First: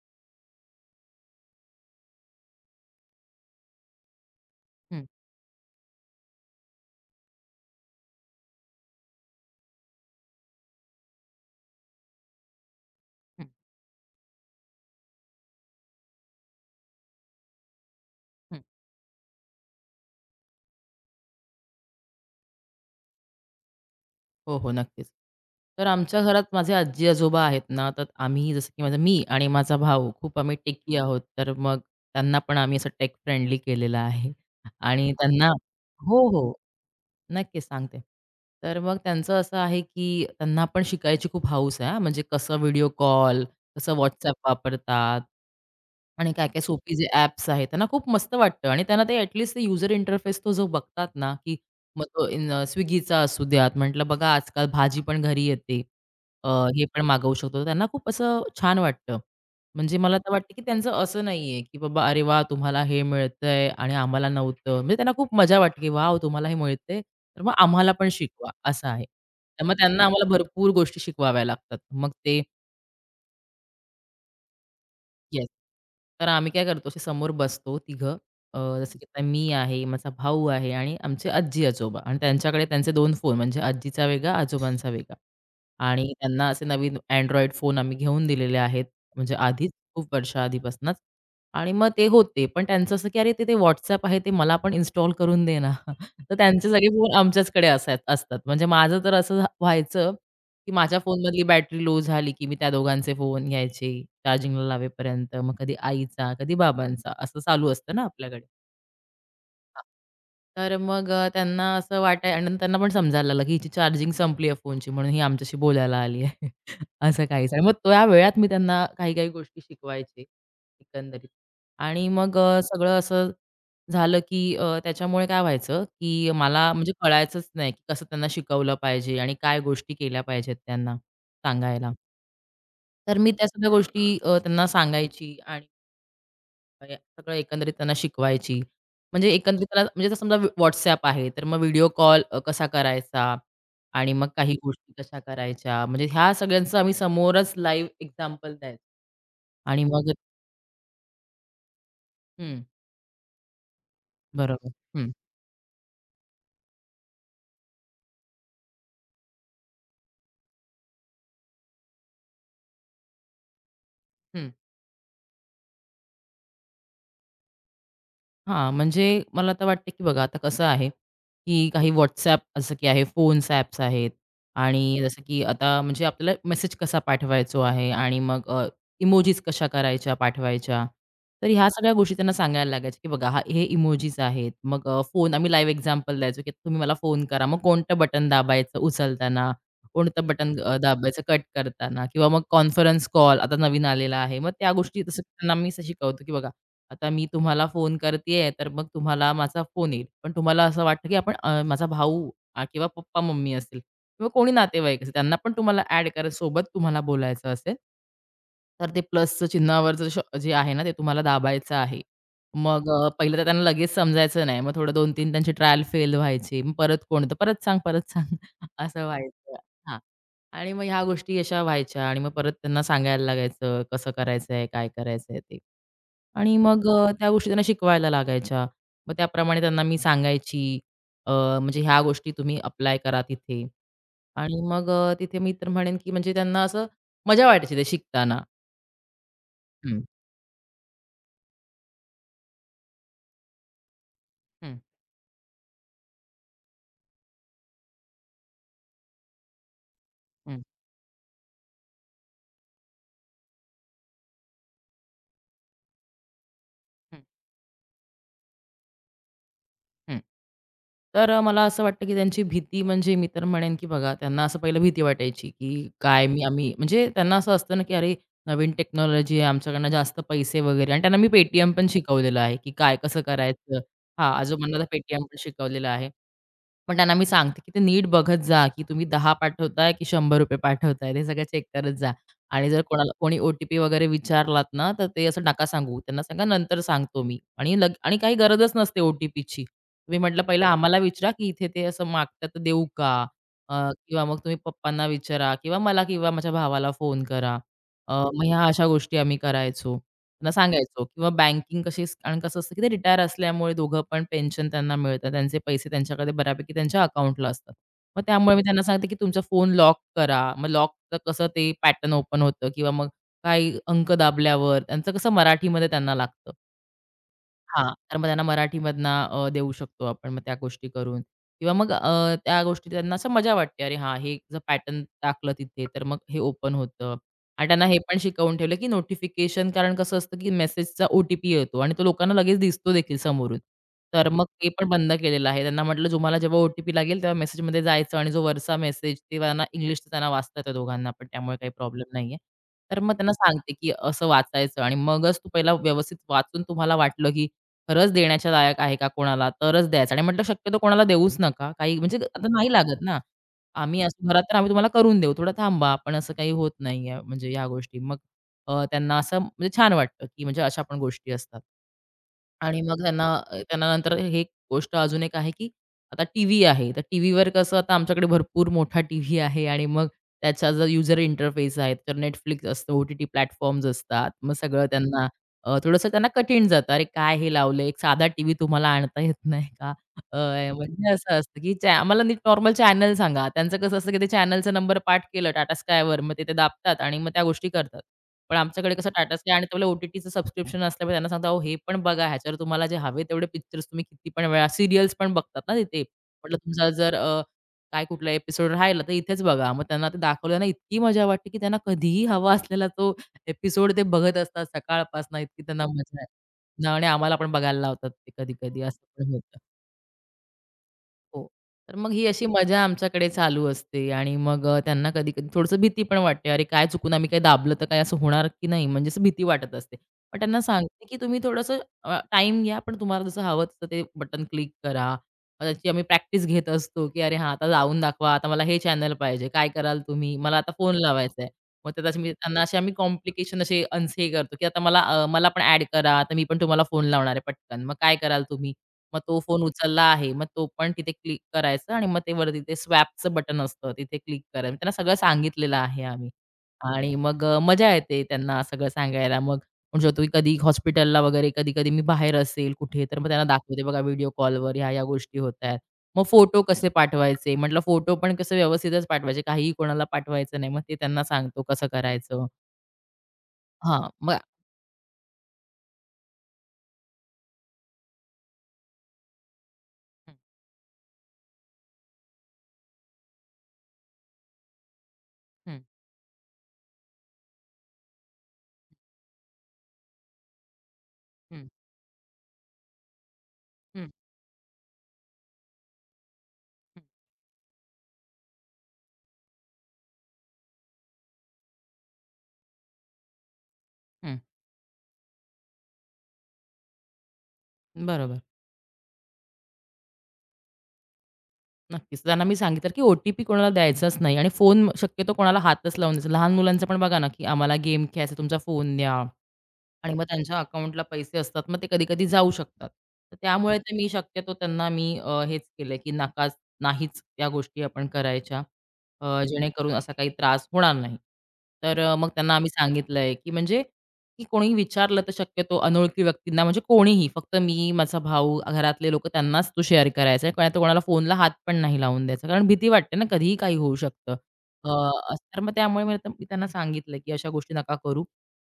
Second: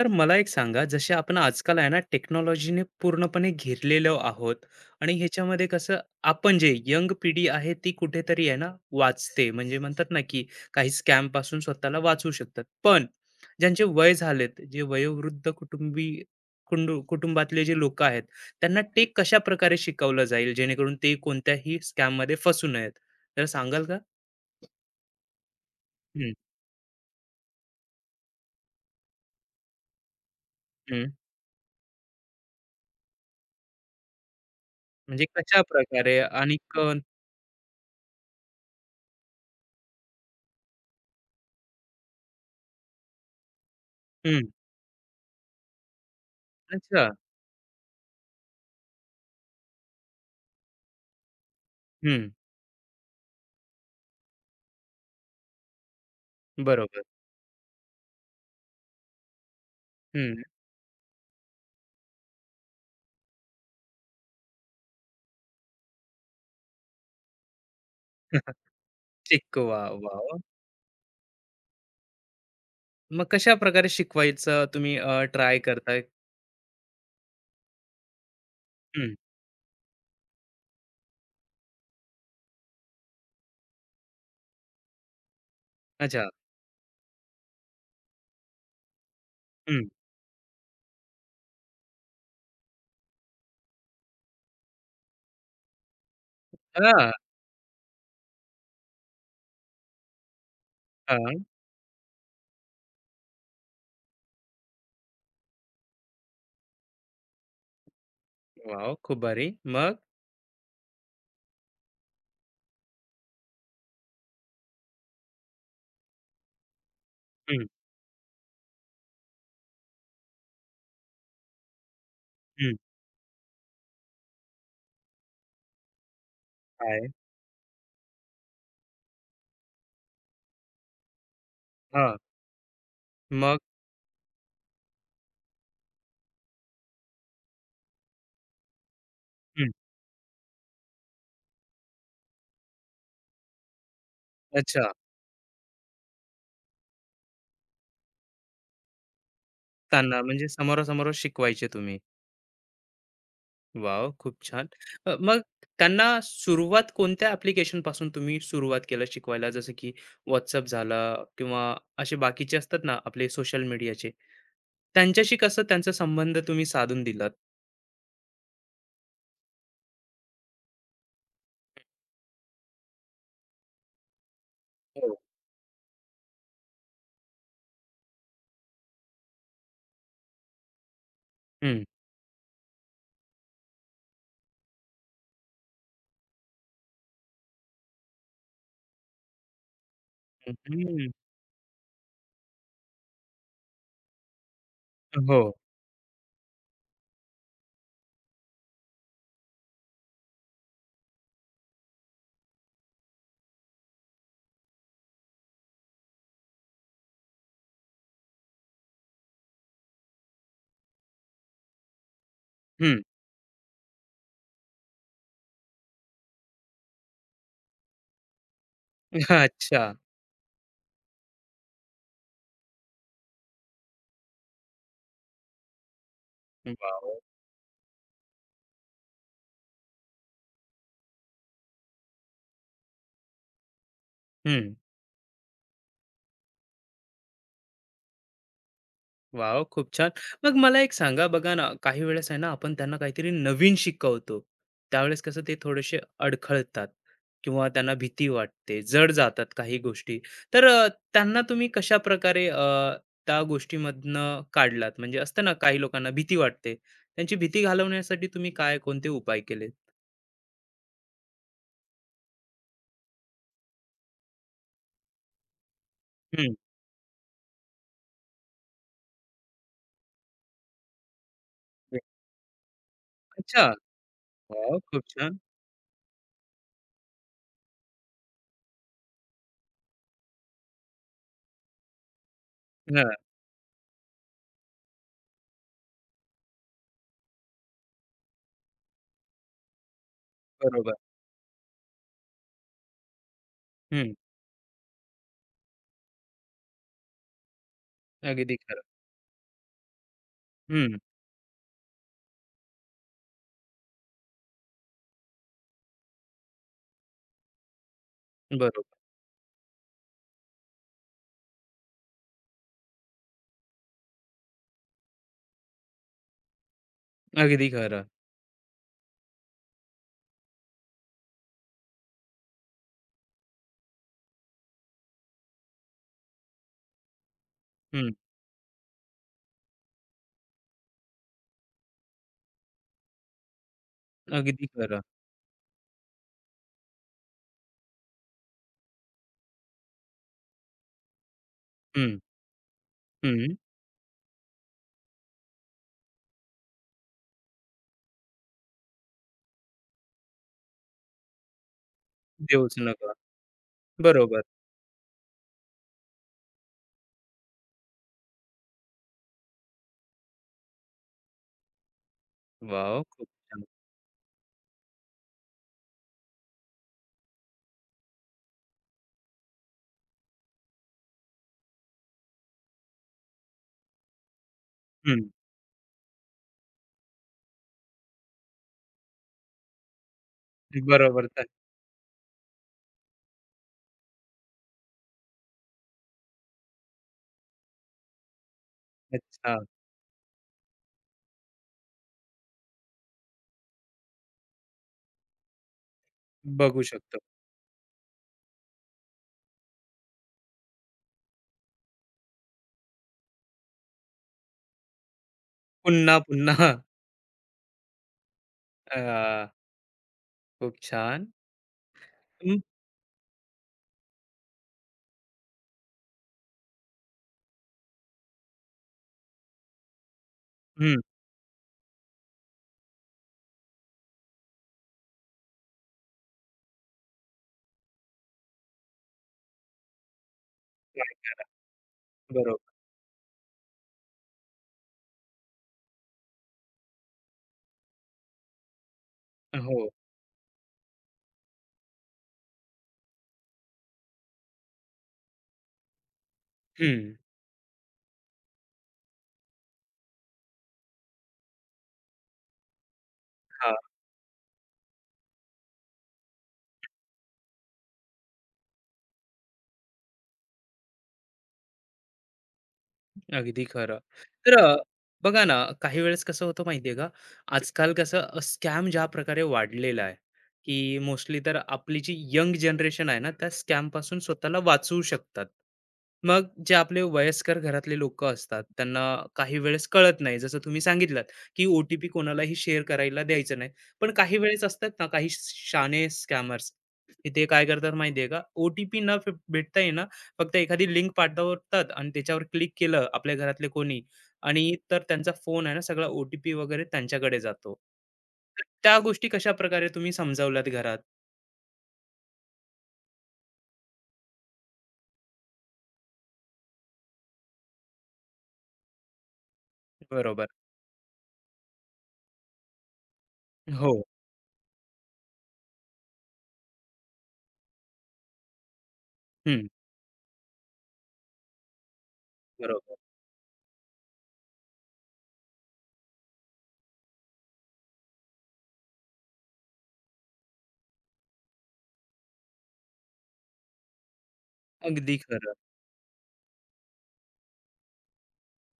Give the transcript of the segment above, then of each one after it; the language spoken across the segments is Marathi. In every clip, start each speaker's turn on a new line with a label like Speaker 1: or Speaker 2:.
Speaker 1: तर मला एक सांगा, जसे आपण आजकाल आहे ना, टेक्नॉलॉजीने पूर्णपणे घेरलेलो आहोत
Speaker 2: हं,
Speaker 1: आणि ह्याच्यामध्ये कसं आपण जे यंग पिढी आहे ती कुठेतरी आहे ना, वाचते, म्हणजे म्हणतात ना की काही स्कॅम पासून स्वतःला वाचू शकतात, पण
Speaker 2: हं,
Speaker 1: ज्यांचे वय झालेत, जे वयोवृद्ध कुटुंबी, कुटुंबातले जे लोक आहेत,
Speaker 2: हं.
Speaker 1: त्यांना ते कशा प्रकारे शिकवलं जाईल जेणेकरून ते कोणत्याही स्कॅम मध्ये फसू नयेत? तर सांगाल का?
Speaker 2: हो, हो, नक्कीच. तर आमच्या
Speaker 1: हम्म,
Speaker 2: घरात माझे आजी-आजोबा आहेत ना, तर आम्ही जसं की मी आणि माझा भाऊ खूप आम्ही टेकी
Speaker 1: हम्म,
Speaker 2: आहोत. तर मग त्यांना पण आम्ही असं टेक फ्रेंडली केलेलं आहे आणि
Speaker 1: म्हणजे
Speaker 2: त्यांना
Speaker 1: कशा प्रकारे
Speaker 2: हो, हो,
Speaker 1: आणि
Speaker 2: नक्कीच सांगते. तर मग त्यांचं असं आहे, की त्यांना पण शिकायची खूप हौस आहे हां, म्हणजे कसं व्हिडिओ कॉल, कसं WhatsApp
Speaker 1: हम्म.
Speaker 2: वापरतात आणि काय-काय सोपी जे
Speaker 1: अच्छा.
Speaker 2: ॲप्स आहेत, त्यांना खूप मस्त वाटतं आणि त्यांना ते ॲटलीस्ट यूजर इंटरफेस तो जो बघतात ना, की मग तो
Speaker 1: हम्म.
Speaker 2: इन स्विगीचा असू द्यात, म्हटलं बघा आजकाल भाजी पण घरी येते. अ, हे पण
Speaker 1: बरोबर.
Speaker 2: मागवू शकतो. त्यांना खूप असं छान वाटतं. म्हणजे मला तर
Speaker 1: हं.
Speaker 2: वाटतं, की त्यांचं असं नाहीये, की बाबा "अरे वाह! तुम्हाला हे मिळतंय आणि आम्हाला नव्हतं." म्हणजे त्यांना खूप मजा वाटते, की "वॉव! तुम्हाला हे मिळतंय, तर मग आम्हाला पण शिकवा." असं आहे. त्यामुळे
Speaker 1: शिकवा.
Speaker 2: त्यांना आम्हाला
Speaker 1: वाह!
Speaker 2: भरपूर गोष्टी शिकवाव्या लागतात. मग ते
Speaker 1: मग कशाप्रकारे शिकवायचं तुम्ही
Speaker 2: येस.
Speaker 1: ट्राय करताय?
Speaker 2: तर आम्ही काय करतो, असे समोर बसतो तिघं. जसं की
Speaker 1: हं.
Speaker 2: आता मी आहे, माझा भाऊ आहे आणि आमचे आजी-आजोबा आणि त्यांच्याकडे त्यांचे दोन फोन म्हणजे आजीचा वेगळा, आजोबांचा वेगळा आणि
Speaker 1: अच्छा.
Speaker 2: त्यांना असे नवीन Android फोन आम्ही घेऊन दिलेले आहेत. म्हणजे आधीच
Speaker 1: हं.
Speaker 2: खूप वर्षाआधीपासूनच आणि मग ते होते. पण त्यांचं असं की "अरे, ते WhatsApp आहे, ते मला पण इन्स्टॉल करून दे ना." तर त्यांचे सगळे
Speaker 1: हां,
Speaker 2: फोन आमच्याचकडे असाय असतात. म्हणजे माझं तर असं व्हायचं की माझ्या फोनमधली
Speaker 1: हां.
Speaker 2: बॅटरी लो झाली, की मी त्या दोघांचे फोन घ्यायचे, चार्जिंगला लावेपर्यंत. मग कधी आईचा, कधी बाबांचा असं चालू असतं ना आपल्याकडे.
Speaker 1: वॉव! खूप भारी.
Speaker 2: हां.
Speaker 1: मग?
Speaker 2: तर मग त्यांना असं वाटाय आणि त्यांना पण समजायला लागलं, की हिची चार्जिंग संपली आहे फोनची म्हणून ही आमच्याशी बोलायला आली आहे. असं काहीच आणि
Speaker 1: हं,
Speaker 2: मग त्या वेळात मी त्यांना काही-काही गोष्टी शिकवायचे एकंदरीत. आणि मग
Speaker 1: हं.
Speaker 2: सगळं असं झालं, की त्याच्यामुळे काय व्हायचं, की मला म्हणजे
Speaker 1: काय?
Speaker 2: कळायचंच नाही, की कसं त्यांना शिकवलं पाहिजे आणि काय गोष्टी केल्या पाहिजेत त्यांना सांगायला.
Speaker 1: हां.
Speaker 2: तर मी त्या
Speaker 1: मग?
Speaker 2: सगळ्या गोष्टी त्यांना सांगायची आणि या सगळं एकंदरीत त्यांना शिकवायची. म्हणजे एकंदरीत
Speaker 1: हं.
Speaker 2: त्याला म्हणजे आता समजा WhatsApp आहे, तर मग व्हिडिओ कॉल कसा करायचा आणि मग काही गोष्टी
Speaker 1: अच्छा.
Speaker 2: कशा करायच्या. म्हणजे ह्या सगळ्यांचं आम्ही समोरच लाईव्ह एक्झाम्पल द्यायचो आणि मग
Speaker 1: त्यांना म्हणजे समोरासमोर शिकवायचे तुम्ही.
Speaker 2: हं,
Speaker 1: वॉव! खूप छान.
Speaker 2: बरोबर. हं,
Speaker 1: मग त्यांना सुरुवात कोणत्या ॲप्लिकेशनपासून तुम्ही सुरुवात केलं शिकवायला? जसं की WhatsApp झालं, किंवा असे बाकीचे असतात ना आपले सोशल मीडियाचे.
Speaker 2: हं.
Speaker 1: त्यांच्याशी कसं त्यांचा संबंध तुम्ही साधून दिलात?
Speaker 2: हां, म्हणजे मला तर वाटतं, की बघा आता कसं आहे, की काही WhatsApp जसं की आहे, फोन्स ॲप्स आहेत आणि जसं की आता म्हणजे आपल्याला मेसेज कसा पाठवायचो आहे आणि मग कशा करायच्या, पाठवायच्या. तर ह्या
Speaker 1: हं,
Speaker 2: सगळ्या गोष्टी त्यांना सांगायला लागायच्या, की बघा हा हे इमोजीस आहेत. मग फोन आम्ही लाईव्ह एक्झाम्पल द्यायचो, की तुम्ही मला फोन करा. मग कोणतं बटन दाबायचं उचलताना, कोणतं बटन
Speaker 1: हं,
Speaker 2: दाबायचं कट करताना किंवा मग कॉन्फरन्स कॉल आता नवीन आलेला आहे. मग त्या गोष्टी तसं
Speaker 1: हो.
Speaker 2: त्यांना मी असं शिकवतो, की बघा आता मी तुम्हाला फोन करतेय, तर मग तुम्हाला माझा फोन येईल. पण तुम्हाला असं वाटतं, की आपण माझा भाऊ किंवा पप्पा-मम्मी असेल किंवा कोणी नातेवाईक असेल, त्यांना पण तुम्हाला ॲड करा सोबत तुम्हाला बोलायचं असेल, तर ते प्लसचं चिन्हावर जर जे आहे ना, ते तुम्हाला दाबायचं आहे. मग
Speaker 1: हं.
Speaker 2: पहिलं तर त्यांना लगेच समजायचं नाही. मग थोडं 2-3 त्यांची ट्रायल फेल व्हायची. मग परत कोणतं, "परत सांग, परत सांग." असं व्हायचं.
Speaker 1: अच्छा.
Speaker 2: हां. आणि मग ह्या गोष्टी अशा व्हायच्या आणि मग परत त्यांना सांगायला लागायचं, कसं करायचंय, काय करायचंय ते. आणि मग
Speaker 1: वॉव!
Speaker 2: त्या गोष्टी त्यांना शिकवायला लागायच्या. मग त्याप्रमाणे त्यांना मी सांगायची, म्हणजे ह्या गोष्टी तुम्ही अप्लाय करा तिथे. आणि
Speaker 1: हं.
Speaker 2: मग तिथे मी तर म्हणेन, की म्हणजे त्यांना असं मजा वाटायची ते शिकताना.
Speaker 1: वॉव! खूप
Speaker 2: हं,
Speaker 1: छान. मग मला एक सांगा, बघा ना, काही वेळेस आहे ना, आपण त्यांना काहीतरी नवीन शिकवतो.
Speaker 2: हं,
Speaker 1: त्यावेळेस कसं ते थोडेसे अडखळतात किंवा त्यांना भीती वाटते, जड जातात काही गोष्टी.
Speaker 2: हं,
Speaker 1: तर त्यांना तुम्ही कशाप्रकारे त्या गोष्टीमधनं काढलात? म्हणजे असतं ना, काही लोकांना भीती वाटते.
Speaker 2: हं,
Speaker 1: त्यांची भीती घालवण्यासाठी तुम्ही काय कोणते उपाय केले?
Speaker 2: हं. तर मला असं वाटतं, की त्यांची भीती म्हणजे मी तर म्हणेन, की बघा त्यांना असं पहिलं भीती वाटायची, की काय मी
Speaker 1: हं.
Speaker 2: आम्ही म्हणजे त्यांना असं असतं ना, की अरे नवीन टेक्नॉलॉजी आहे, आमच्याकडनं जास्त पैसे वगैरे आणि त्यांना मी Paytm पण शिकवलेलं आहे, की काय कसं
Speaker 1: अच्छा.
Speaker 2: करायचं? हां, आजोबांना
Speaker 1: वॉव!
Speaker 2: तर
Speaker 1: खूप
Speaker 2: Paytm पण
Speaker 1: छान.
Speaker 2: शिकवलेलं आहे. पण त्यांना मी सांगते, की ते नीट बघत जा, की तुम्ही 10 पाठवताय की ₹100 पाठवताय ते सगळं चेक करत जा. आणि जर
Speaker 1: हां,
Speaker 2: कोणाला कोणी ओ-टी-पी वगैरे विचारलात ना, तर ते असं नका सांगू. त्यांना सांगा नंतर सांगतो मी आणि आणि काही गरजच नसते ओ टी तुम्ही म्हटलं पहिलं
Speaker 1: बरोबर.
Speaker 2: आम्हाला विचारा, की इथे ते असं मागतात तर देऊ का? अ, किंवा मग तुम्ही पप्पांना विचारा किंवा मला किंवा माझ्या भावाला फोन करा. मग
Speaker 1: अगदी
Speaker 2: ह्या
Speaker 1: खरं.
Speaker 2: अशा गोष्टी आम्ही करायचो. त्यांना
Speaker 1: हं,
Speaker 2: सांगायचो किंवा बँकिंग कशी कारण कसं असतं, की ते रिटायर असल्यामुळे दोघं पण पेन्शन त्यांना मिळतं. त्यांचे पैसे त्यांच्याकडे बऱ्यापैकी त्यांच्या अकाउंटला असतात. मग त्यामुळे मी त्यांना
Speaker 1: बरोबर.
Speaker 2: सांगते, की तुमचा फोन लॉक करा. मग लॉकचं कसं ते पॅटर्न ओपन होतं किंवा मग काही अंक दाबल्यावर त्यांचं कसं मराठीमध्ये त्यांना लागतं.
Speaker 1: अगदी
Speaker 2: हां,
Speaker 1: खरं.
Speaker 2: तर मग त्यांना मराठीमधनं देऊ शकतो आपण मग त्या गोष्टी करून किंवा मग त्या गोष्टी त्यांना असं मजा वाटते, "अरे हां, हे जर पॅटर्न टाकलं तिथे तर मग हे ओपन होतं." आणि त्यांना हे
Speaker 1: हं,
Speaker 2: पण शिकवून ठेवलं, की नोटिफिकेशन कारण कसं असतं, की मेसेजचा ओ-टी-पी येतो आणि तो लोकांना लगेच दिसतो देखील समोरून. तर मग
Speaker 1: अगदी
Speaker 2: ते पण
Speaker 1: खरं.
Speaker 2: बंद केलेलं आहे. त्यांना म्हटलं, "तुम्हाला जेव्हा ओ लागेल तेव्हा मेसेजमध्ये जायचं आणि जो वरचा मेसेज तेव्हा त्यांना इंग्लिशचा त्यांना वाचता येतं दोघांना पण त्यामुळे काही प्रॉब्लेम
Speaker 1: हं,
Speaker 2: नाहीये." तर मग त्यांना
Speaker 1: हं.
Speaker 2: सांगते, की असं वाचायचं आणि मगच तू पहिला व्यवस्थित वाचून तुम्हाला वाटलं, की खरंच देण्याच्या लायक आहे का कोणाला? तरच द्यायचं आणि म्हटलं शक्यतो कोणाला देऊच नका. काही म्हणजे आता नाही
Speaker 1: देऊच
Speaker 2: लागत
Speaker 1: नका.
Speaker 2: ना. आम्ही असू घरात
Speaker 1: बरोबर.
Speaker 2: तर आम्ही तुम्हाला करून देऊ. थोडं थांबा. पण असं काही होत नाहीये म्हणजे या गोष्टी. मग त्यांना असं म्हणजे छान वाटतं, की म्हणजे अशा पण गोष्टी असतात. आणि मग
Speaker 1: वॉव!
Speaker 2: त्यांना
Speaker 1: खूप छान.
Speaker 2: त्यांना नंतर हे एक गोष्ट अजून एक आहे, की आता टीव्ही आहे. तर टीव्हीवर कसं आता आमच्याकडे भरपूर मोठा टीव्ही आहे आणि मग त्याचा जो यूजर इंटरफेस आहे, तर Netflix असतं, ओ-टी-टी प्लॅटफॉर्म्स असतात. मग सगळं
Speaker 1: हं,
Speaker 2: त्यांना थोडंसं त्यांना कठीण जातं. अरे काय हे लावलं? एक साधा टीव्ही तुम्हाला आणता येत नाही का? अ, म्हणजे
Speaker 1: बरोबर.
Speaker 2: असं
Speaker 1: तर
Speaker 2: असतं, की आम्हाला नीट नॉर्मल चॅनल सांगा. त्यांचं कसं असतं, की ते चॅनलचा नंबर पाठ केलं Tata Skyवर, मग ते ते दाबतात आणि मग त्या गोष्टी करतात. पण आमच्याकडे कसं टाटा Sky
Speaker 1: अच्छा,
Speaker 2: आणि तुम्हाला ओ सबस्क्रिप्शन असल्यामुळे त्यांना सांगता, "अहो हे पण बघा, ह्याच्यावर तुम्हाला जे हवे तेवढे पिक्चर्स तुम्ही किती पण वेळा" सीरियल्स पण बघतात ना तिथे. म्हटलं
Speaker 1: बघू
Speaker 2: तुमचा जर
Speaker 1: शकतो.
Speaker 2: काय कुठला एपिसोड राहिला, तर इथेच बघा. मग त्यांना ते दाखवलं ना, इतकी मजा वाटते, की त्यांना कधीही हवा असलेला तो एपिसोड ते बघत असतात सकाळपासून इतकी त्यांना
Speaker 1: पुन्हा,
Speaker 2: मजा आहे.
Speaker 1: पुन्हा.
Speaker 2: ना. आणि आम्हाला पण बघायला लावतात ते कधी-कधी
Speaker 1: अ,
Speaker 2: असं पण होतं.
Speaker 1: खूप छान.
Speaker 2: हो. तर मग ही अशी
Speaker 1: हं,
Speaker 2: मजा आमच्याकडे चालू असते आणि मग त्यांना कधी-कधी थोडंसं भीती पण वाटते. अरे, काय चुकून आम्ही काय दाबलं तर काय असं होणार की नाही? म्हणजे असं भीती वाटत असते. पण त्यांना
Speaker 1: हं.
Speaker 2: सांगते की तुम्ही थोडंसं टाईम घ्या, पण तुम्हाला जसं हवं तसं ते बटन क्लिक करा. मग त्याची आम्ही प्रॅक्टिस घेत असतो की "अरे, हां, आता लावून दाखवा. आता मला हे चॅनल पाहिजे. काय कराल तुम्ही? मला आता फोन
Speaker 1: ट्राय
Speaker 2: लावायचा
Speaker 1: करा.
Speaker 2: आहे." मग त्यात मी त्यांना
Speaker 1: बरोबर.
Speaker 2: असे आम्ही कॉम्प्लिकेशन असे अनसे करतो की "आता मला मला पण ॲड करा. आता मी पण तुम्हाला फोन लावणार आहे पटकन. मग काय कराल तुम्ही?" मग तो फोन
Speaker 1: हो.
Speaker 2: उचलला आहे, मग तो पण तिथे क्लिक करायचं आणि मग ते वरती ते स्वॅपचं बटन असतं, तिथे क्लिक करायचं. त्यांना सगळं सांगितलेलं आहे आम्ही
Speaker 1: हं.
Speaker 2: आणि मग मजा येते त्यांना सगळं सांगायला. मग म्हणू शकतो, की कधी हॉस्पिटलला वगैरे, कधी-कधी मी बाहेर असेल कुठे, तर मग त्यांना दाखवते बघा व्हिडिओ कॉलवर ह्या-ह्या गोष्टी होतायत. मग फोटो कसे पाठवायचे, म्हटलं फोटो पण कसं व्यवस्थितच पाठवायचे, काहीही कोणाला पाठवायचं नाही. मग ते त्यांना सांगतो कसं करायचं.
Speaker 1: अगदी खरं.
Speaker 2: हां, मग
Speaker 1: तर बघा ना, काही वेळेस कसं होतं माहिती आहे का, आजकाल कसं स्कॅम ज्या प्रकारे वाढलेला आहे,
Speaker 2: हं,
Speaker 1: की मोस्टली तर आपली जी यंग जनरेशन आहे ना, त्या स्कॅमपासून स्वतःला वाचवू शकतात.
Speaker 2: हं,
Speaker 1: मग जे आपले वयस्कर घरातले लोकं असतात, त्यांना काही वेळेस कळत नाही. जसं तुम्ही सांगितलात, की
Speaker 2: हं,
Speaker 1: कोणालाही शेअर करायला द्यायचं नाही.
Speaker 2: हं,
Speaker 1: पण काही वेळेस असतात ना, काही स्कॅमर्स,
Speaker 2: हं,
Speaker 1: ते काय करतात माहिती का, ओ न फ भेटता फक्त एखादी लिंक पाठवतात आणि त्याच्यावर क्लिक केलं आपल्या घरातले कोणी,
Speaker 2: हं.
Speaker 1: आणि तर त्यांचा फोन आहे ना, सगळा ओटीपी वगैरे त्यांच्याकडे जातो.
Speaker 2: बरोबर.
Speaker 1: तर त्या गोष्टी कशा प्रकारे तुम्ही समजावल्यात घरात?
Speaker 2: नक्कीच. त्यांना मी सांगितलं, की ओ कोणाला द्यायचाच नाही आणि फोन शक्यतो कोणाला हातच लावून द्यायचा. लहान मुलांचं पण बघा ना, की आम्हाला गेम खेळायचा, तुमचा फोन द्या. आणि मग
Speaker 1: बरोबर.
Speaker 2: त्यांच्या अकाउंटला पैसे असतात. मग ते कधी-कधी जाऊ शकतात. तर त्यामुळे बरं.
Speaker 1: हो.
Speaker 2: तर मी शक्यतो त्यांना मी हेच केलंय, की नकाच नाहीच या गोष्टी आपण करायच्या. हं.
Speaker 1: हं.
Speaker 2: जेणेकरून असा काही त्रास होणार नाही. तर मग त्यांना आम्ही
Speaker 1: बरोबर.
Speaker 2: सांगितलंय, की म्हणजे की कोणी विचारलं तर शक्यतो अनोळखी व्यक्तींना म्हणजे कोणीही फक्त मी, माझा भाऊ, घरातले लोकं त्यांनाच तो शेअर करायचा आहे. कोणाला कोणाला फोनला हात पण नाही लावून द्यायचा. कारण भीती वाटते ना, कधीही काही होऊ शकतं.
Speaker 1: अगदी
Speaker 2: हो.
Speaker 1: खरं.
Speaker 2: तर मग त्यामुळे मी त्यांना सांगितलं, की अशा गोष्टी नका करू.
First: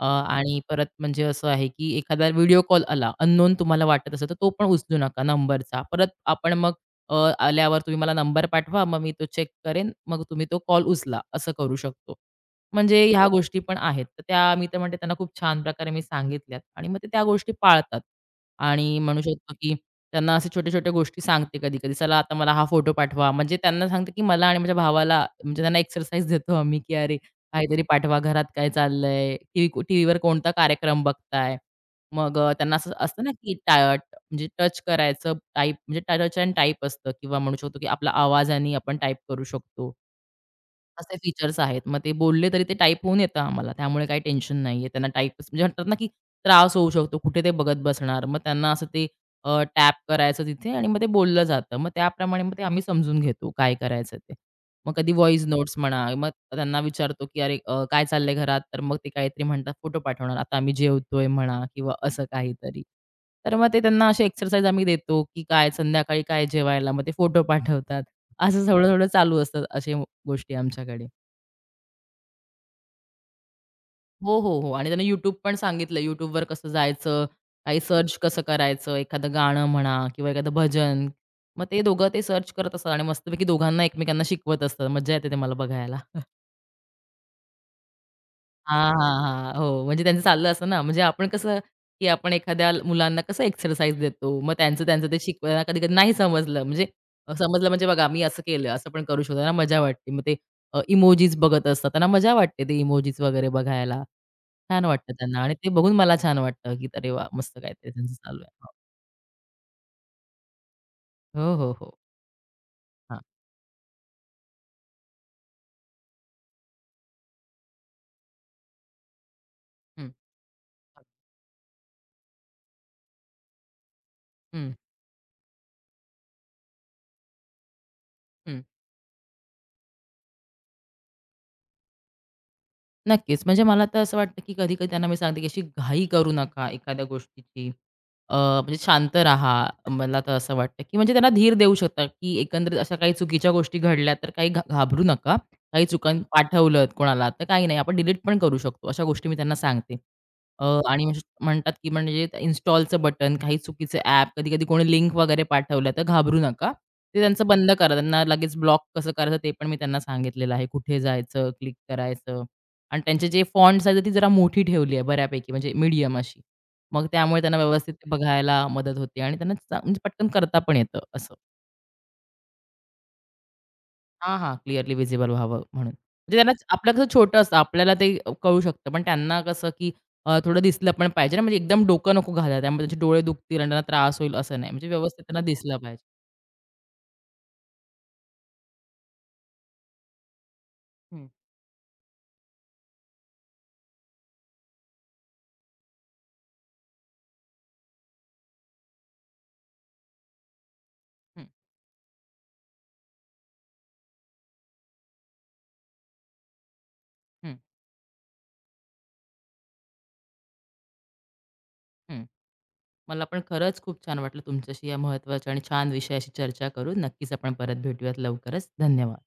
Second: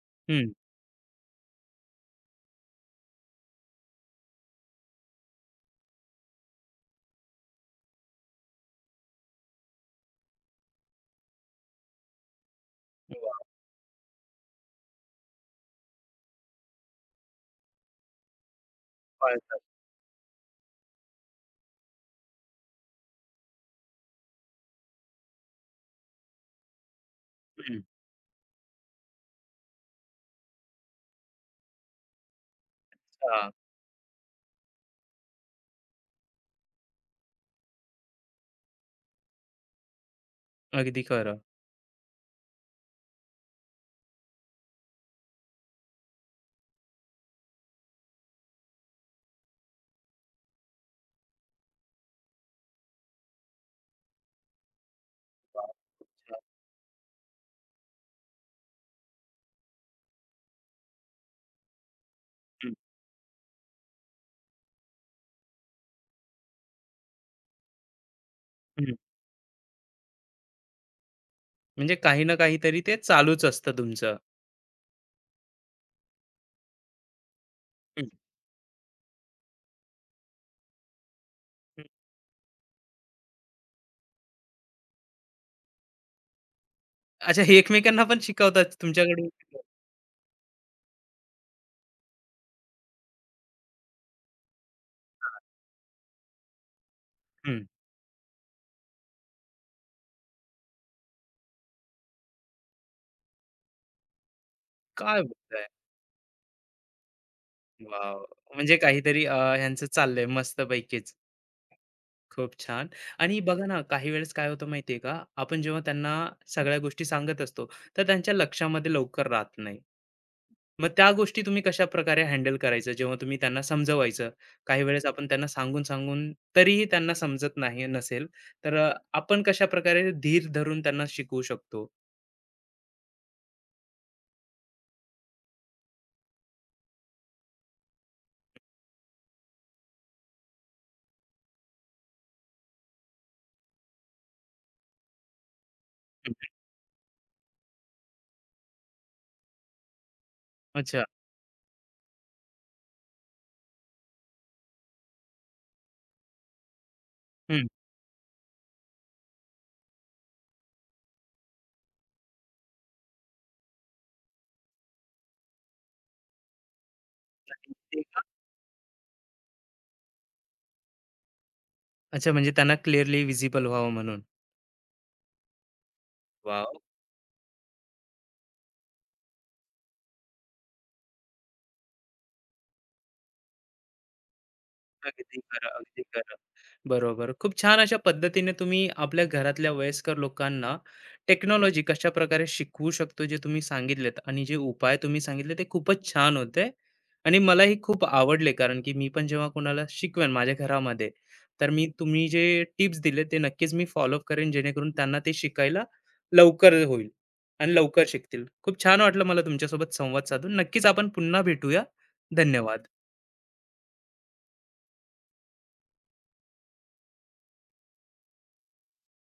Speaker 1: हं.
Speaker 2: आणि परत म्हणजे असं आहे की एखादा व्हिडिओ कॉल आला, अननोन तुम्हाला वाटत असेल, तर तो पण उचलू नका नंबरचा. परत आपण मग अ, आल्यावर तुम्ही मला नंबर पाठवा, मग मी तो चेक करेन, मग तुम्ही तो कॉल उचला, असं करू शकतो. म्हणजे ह्या हो.
Speaker 1: वा
Speaker 2: गोष्टी पण आहेत. तर त्या मी तर म्हणते त्यांना खूप छान प्रकारे मी सांगितल्यात आणि मग ते त्या गोष्टी पाळतात आणि म्हणू शकतो
Speaker 1: पाळतात.
Speaker 2: की त्यांना असे छोट्या-छोट्या गोष्टी सांगते कधी-कधी. चला आता मला हा फोटो पाठवा. म्हणजे त्यांना सांगते की मला आणि माझ्या भावाला म्हणजे त्यांना एक्सरसाइज देतो आम्ही की अरे,
Speaker 1: हं.
Speaker 2: काहीतरी पाठवा, घरात काय चाललंय, टीव्हीवर कोणता कार्यक्रम बघताय. मग त्यांना असं असतं ना,
Speaker 1: हां.
Speaker 2: की टा म्हणजे टच करायचं, टाइप म्हणजे टच एंड टाइप असतं किंवा म्हणू शकतो, की आपला आवाजाने आपण टाइप करू शकतो.
Speaker 1: अगदी
Speaker 2: असे
Speaker 1: खरं.
Speaker 2: फीचर्स आहेत. मग ते बोलले तरी ते टाइप होऊन येतं आम्हाला. त्यामुळे काही टेन्शन नाहीये. त्यांना टाइप म्हणजे म्हणतात ना, की त्रास होऊ शकतो. कुठे ते बघत बसणार. मग त्यांना असं ते टॅप करायचं तिथे आणि मग ते बोललं जातं. मग त्याप्रमाणे मग ते आम्ही समजून घेतो काय करायचं ते. मग कधी व्हॉईस
Speaker 1: वाह!
Speaker 2: नोट्स म्हणा, मग
Speaker 1: छान.
Speaker 2: त्यांना विचारतो, की "अरे काय चाललंय घरात?" तर मग ते काहीतरी म्हणतात, फोटो पाठवणार. आता आम्ही जेवतोय म्हणा किंवा असं
Speaker 1: हं,
Speaker 2: काहीतरी. तर मग ते त्यांना अशी एक्सरसाइज आम्ही देतो, की काय संध्याकाळी काय जेवायला? मग ते फोटो पाठवतात. असं
Speaker 1: हं.
Speaker 2: थोडं-थोडं चालू असतं असे गोष्टी आमच्याकडे.
Speaker 1: म्हणजे काही ना काहीतरी ते चालूच असतं तुमचं.
Speaker 2: हो, हो, हो. आणि त्यांनी YouTube पण सांगितलं YouTubeवर कसं जायचं, काही
Speaker 1: हं,
Speaker 2: सर्च कसं करायचं, एखादं गाणं म्हणा किंवा एखादं भजन. मग ते
Speaker 1: हं.
Speaker 2: दोघं ते सर्च करत असतात आणि मस्तपैकी दोघांना एकमेकांना शिकवत असतात. मज्जा येते ते मला बघायला.
Speaker 1: अच्छा, हे एकमेकांना पण शिकवतात
Speaker 2: हां, हां,
Speaker 1: तुमच्याकडून.
Speaker 2: हां. हो, म्हणजे त्यांचं चाललं असतं ना, म्हणजे आपण कसं, की आपण एखाद्या मुलांना कसं एक्सरसाइज देतो, मग त्यांचं त्यांचं ते शिकवायला कधी-कधी नाही समजलं, म्हणजे
Speaker 1: हं.
Speaker 2: समजलं म्हणजे बघा मी असं केलं, असं पण करू शकतो, त्यांना मजा वाटते. मग ते इमोजीज बघत असतात, त्यांना मजा वाटते ते इमोजीज वगैरे बघायला. छान वाटतं
Speaker 1: काय
Speaker 2: त्यांना आणि
Speaker 1: बोलताय?
Speaker 2: ते बघून मला छान वाटतं, की "अरे वाह! मस्त काहीतरी त्यांचं
Speaker 1: वॉव!
Speaker 2: चालू
Speaker 1: म्हणजे
Speaker 2: आहे."
Speaker 1: काहीतरी ह्यांचं चाललंय मस्तपैकीच.
Speaker 2: हो, हो, हो. हो.
Speaker 1: खूप छान.
Speaker 2: हां.
Speaker 1: आणि बघा ना, काही वेळेस काय होतं माहिती आहे का, आपण जेव्हा त्यांना सगळ्या गोष्टी सांगत असतो, तर त्यांच्या लक्षामध्ये लवकर राहत नाही.
Speaker 2: हं,
Speaker 1: मग त्या गोष्टी तुम्ही कशा प्रकारे हँडल करायचं जेव्हा तुम्ही त्यांना समजवायचं?
Speaker 2: हं,
Speaker 1: काही वेळेस आपण त्यांना सांगून-सांगून तरीही त्यांना समजत नाही नसेल,
Speaker 2: हं.
Speaker 1: तर आपण कशाप्रकारे धीर धरून त्यांना शिकवू शकतो?
Speaker 2: नक्कीच. म्हणजे मला तर असं वाटतं, की कधी-कधी त्यांना मी सांगते, की अशी घाई करू नका एखाद्या गोष्टीची. अ, म्हणजे शांत राहा. मला तर असं वाटतं, की म्हणजे त्यांना धीर देऊ शकता, की एकंदरीत अशा काही चुकीच्या गोष्टी घडल्या तर काही घाबरू नका. काही चुकां
Speaker 1: हं.
Speaker 2: पाठवलत कोणाला तर काही नाही. आपण डिलीट पण करू शकतो. अशा गोष्टी मी त्यांना सांगते. आणि
Speaker 1: अच्छा.
Speaker 2: म्हणजे म्हणतात, की म्हणजे इन्स्टॉलचं बटन, काही चुकीचे ॲप, कधी-कधी कोणी लिंक वगैरे पाठवल्या तर घाबरू नका. ते त्यांचं
Speaker 1: हं.
Speaker 2: बंद करा. त्यांना लगेच ब्लॉक कसं करायचं ते पण मी त्यांना सांगितलेलं आहे. कुठे जायचं, क्लिक करायचं आणि त्यांचे जे फॉन्ट्स आहेत ती जरा मोठी ठेवली आहे बऱ्यापैकी म्हणजे मीडियम अशी. मग त्यामुळे त्यांना व्यवस्थित ते बघायला मदत होते आणि त्यांना म्हणजे पटकन करता पण येतं असं.
Speaker 1: अच्छा, म्हणजे त्यांना क्लिअरली व्हिजिबल व्हावं म्हणून.
Speaker 2: हां, हां. क्लिअरली व्हिजिबल व्हावं म्हणून. म्हणजे त्यांना
Speaker 1: वॉव!
Speaker 2: आपलं कसं छोटं असतं, आपल्याला ते कळू शकतं. पण त्यांना कसं, की थोडं दिसलं पण पाहिजे ना, म्हणजे एकदम डोकं नको घालायला. त्यामुळे त्यांचे डोळे दुखतील आणि त्यांना त्रास होईल असं नाही. म्हणजे व्यवस्थित
Speaker 1: अगदी
Speaker 2: त्यांना
Speaker 1: खरं,
Speaker 2: दिसलं
Speaker 1: अगदी
Speaker 2: पाहिजे.
Speaker 1: खरं. बरोबर. खूप छान अशा पद्धतीने तुम्ही आपल्या घरातल्या वयस्कर लोकांना
Speaker 2: हं,
Speaker 1: टेक्नॉलॉजी कशा प्रकारे शिकवू शकतो जे तुम्ही सांगितलेत, आणि जे उपाय तुम्ही सांगितले ते खूपच छान होते आणि मलाही खूप आवडले, कारण की मी पण जेव्हा कोणाला शिकवेन माझ्या घरामध्ये,
Speaker 2: हं,
Speaker 1: तर मी, तुम्ही जे टिप्स दिले ते नक्कीच मी फॉलोअप करेन जेणेकरून त्यांना ते शिकायला लवकर होईल
Speaker 2: हं,
Speaker 1: आणि लवकर शिकतील. खूप छान वाटलं मला तुमच्यासोबत संवाद साधून. नक्कीच आपण पुन्हा भेटूया.
Speaker 2: हं.
Speaker 1: धन्यवाद.
Speaker 2: मला पण खरंच खूप छान वाटलं तुमच्याशी या महत्त्वाच्या आणि छान विषयाशी चर्चा करून. नक्कीच आपण परत भेटूयात लवकरच. धन्यवाद.